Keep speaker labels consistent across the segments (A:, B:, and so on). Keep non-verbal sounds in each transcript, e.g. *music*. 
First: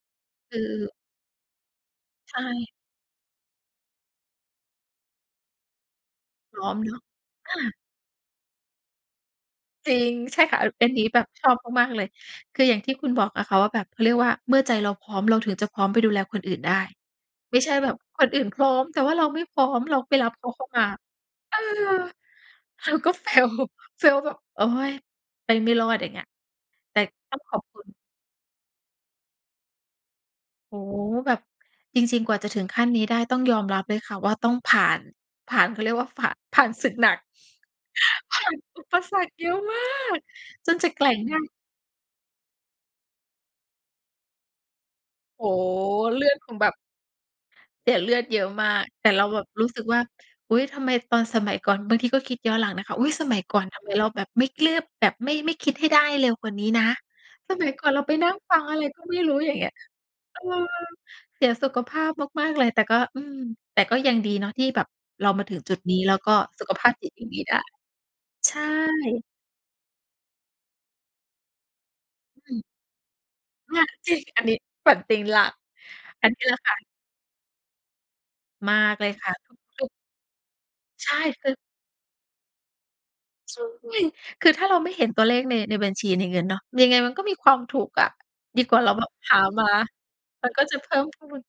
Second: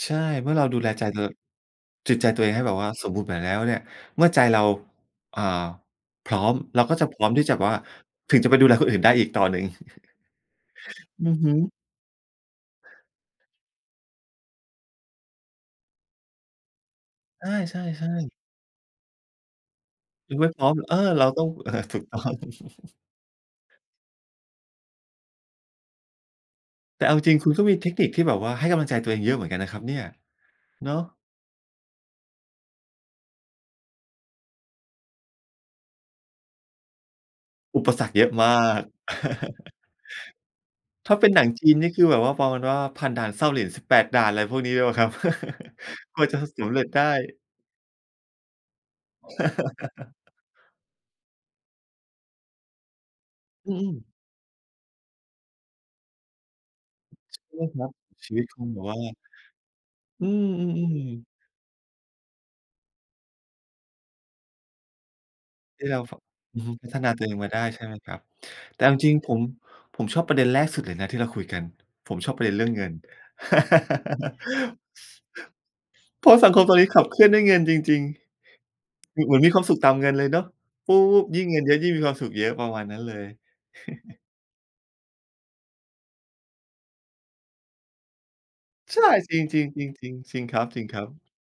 A: ใช่ เมื
B: ค
A: ่อเราดูแล
B: ือ
A: ใจตัว จิตใจ
B: ใช
A: ตัวเองให้
B: ่
A: แบบว่าสมบูรณ์แบบแล้วเนี่ย เมื่อใจเรา อ่า พร้อ
B: พ
A: ม
B: ร้อม
A: เรา
B: เน
A: ก็
B: าะ
A: จะพร้อมที่
B: อ
A: จะแบบ
B: า
A: ว่า ถึงจะไปดูแลคนอื่นได้อีกต่อหนึ่ง
B: จริง ใช่ค่ะ อันนี้แบ
A: อื
B: บ
A: อ
B: ช
A: ฮึ
B: อบมาก ๆ เลย คืออย่างที่คุณบอกอะค่ะว่าแบบ เขาเรียกว่า เมื่อใจเราพร้อมเราถึงจะพร้อมไปดูแลคนอื่นได้
A: อา
B: ไม่ใช
A: ใ
B: ่
A: ช่
B: แบบคน
A: ๆ
B: อื่นพร้อมแต่ว่าเราไม่พร้อม เราไปรั
A: ค
B: บ
A: ือ
B: เ
A: ไ
B: ข
A: ม
B: า
A: ่
B: เ
A: พ
B: ข้
A: ร
B: า
A: ้อม
B: มา
A: เออ เราต้อง
B: เออ
A: อา ถูกต้อง
B: เราก็ fail
A: *chuckles*
B: *chuckles* fail แบบ โอ๊ย ไปไม่รอด อย่างเงี้ย แต่
A: แต่เอาจร
B: ต
A: ิ
B: ้
A: ง
B: อง
A: คุ
B: ข
A: ณ
B: อ
A: ก
B: บ
A: ็ม
B: ค
A: ี
B: ุ
A: เท
B: ณ
A: คนิคที่แบบว่าให้กำลังใจตัวเองเยอะเหมือนกันนะครับเนี่ย
B: โอ้
A: เน
B: โฮ!
A: าะ
B: แบบ จริง ๆ กว่าจะถึงขั้นนี้ได้ ต้องยอมรับเลยค่ะว่าต้องผ่าน ผ่าน เขาเรียกว่าผ่าน ผ่านศึกหนัก
A: อุปสรรคเยอะ
B: ผ
A: ม
B: ่า
A: า
B: นอ
A: ก
B: ุปสรรคเยอะมา
A: *laughs*
B: ก จนจะแกร
A: ถ
B: ่
A: ้า
B: ง
A: เป็
B: ไ
A: น
B: ด
A: หนั
B: ้
A: งจีนนี่คือแบบว่า ประมาณว่าผ่านด่านเส้าหลิน 18 ด่าน อะไรพวกนี้ด้วยเปล่าครับ?
B: โอ้โฮ!
A: *laughs* ก
B: เล
A: ว
B: ื
A: ่า
B: อ
A: จ
B: ด
A: ะ ท
B: คง
A: ส
B: แบ
A: ำ
B: บ
A: เร็จได้
B: เสียเลือดเยอะมาก แต่เราแบบรู้สึกว่า
A: *laughs*
B: อุ๊ย ทำไมตอนสมัยก่อน บางทีก็คิดย้อนหลังนะคะ อุ๊ย สมัยก่อน
A: อื
B: ทำไมเร
A: อ
B: าแบบไม่เกลื๊อบ แบบไม่ ไม่คิดให้ได้เร็วกว่านี้นะ
A: ใช
B: ส
A: ่ไหม
B: มัย
A: ค
B: ก
A: ร
B: ่อ
A: ั
B: น
A: บ
B: เราไปน
A: ช
B: ั่
A: ี
B: ง
A: วิต
B: ฟั
A: ค
B: ง
A: ง
B: อะ
A: แบ
B: ไร
A: บว่า
B: ก็ไม่รู้ อย่างเงี้ย
A: อื
B: เออ
A: อ ๆ ๆ
B: เสียสุขภาพมาก ๆ เลย แต่ก็ อืม แต่ก็ยังดีเนาะที่แบบเรามาถึงจุด
A: ที่
B: นี
A: เ
B: ้
A: รา
B: แล้
A: บ
B: วก็
A: อื
B: ส
A: อ
B: ุ
A: ฮ
B: ข
A: ึ
B: ภ
A: พ
B: า
A: ั
B: พ
A: ฒ
B: จ
A: น
B: ิ
A: า
B: ต
A: ต
B: ย
A: ั
B: ั
A: วเ
B: ง
A: อ
B: ด
A: ง
B: ี
A: มา
B: ได
A: ไ
B: ้
A: ด้ใช่ไหมครับ
B: ใช่
A: แต่เอาจริง ๆ ผม ผมชอบประเด็นแรกสุดเลยนะที่เราคุยกัน ผมชอบประเ
B: อ
A: ด็น
B: ื
A: เร
B: ม
A: ื่องเงิน
B: ค่ะ จริง อันนี้
A: *laughs*
B: ปั่นเป็นหลัก
A: เ
B: อ
A: พ
B: ั
A: ร
B: น
A: า
B: น
A: ะ
B: ี้
A: สั
B: แหล
A: ง
B: ะ
A: คม
B: ค
A: ต
B: ่
A: อน
B: ะ
A: นี้ขับเคลื่อนด้วยเงินจริง
B: มากเลย
A: ๆ เหมื
B: ค
A: อน เ
B: ่
A: ห
B: ะ
A: มือนมีความสุ
B: ค
A: ข
B: ื
A: ต
B: อ
A: ามเงินเลยเนาะ ปุ๊
B: ใช่
A: บ ยิ
B: ค
A: ่ง
B: ื
A: มี
B: อ
A: เงินเยอะ ยิ่งมีความสุขเยอะ ประมาณนั้นเลย
B: ใช่
A: *chuckles*
B: คือถ้าเราไม่เห็นตัวเลขใน ในบัญชี ในเงินเนาะ ยังไงมันก็มีความถูกอะ ดีกว่าเรา
A: ใช
B: แบ
A: ่
B: บห
A: จ
B: า
A: ร
B: ม
A: ิ
B: า
A: ง ๆ ๆ ๆ จริ
B: ม
A: ง
B: ัน
A: คร
B: ก็
A: ับ
B: จะ
A: จริ
B: เพ
A: ง
B: ิ
A: ค
B: ่
A: รั
B: ม
A: บ
B: พูน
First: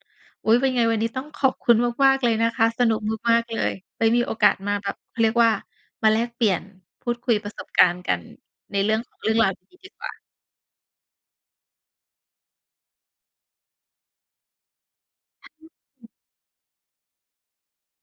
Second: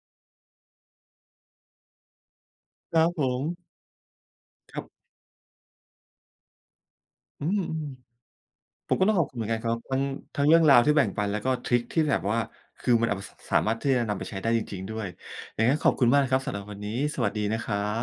B: อุ๊ย เป็นไงวันนี้ต้องขอบคุณมาก ๆ เลยนะคะ สนุ
A: คร
B: ก
A: ับผ
B: มาก ๆ
A: ม
B: เลย ไว้มีโอกาสมา
A: ครั
B: แ
A: บ
B: บบ เขาเรียกว่ามาแลกเปลี่ยน พูดคุย
A: อื
B: ประส
A: ม
B: บการณ์กันใน
A: ๆ
B: เ
A: ผ
B: รื่
A: ม
B: อง
A: ก็ต
B: ข
A: ้อ
B: อ
A: ง
B: ง
A: ข
B: เ
A: อบ
B: รื่
A: คุ
B: อ
A: ณ
B: ง
A: เหม
B: ร
A: ือ
B: า
A: น
B: ว
A: กัน
B: ด
A: ครั
B: ี
A: บ
B: ๆ ดี
A: ทั้
B: ก
A: ง
B: ว่า
A: ทั้งเรื่องราวที่แบ่งปัน แล้วก็ทริกที่แบบว่า คือมันเอาไป ส สามารถที่จะนำไปใช้ได้จริง ๆ ด้วย ยังไงก็ขอบคุ
B: ถ
A: ณมากนะครับสำหรับวันนี้ สวัสดีนะครับ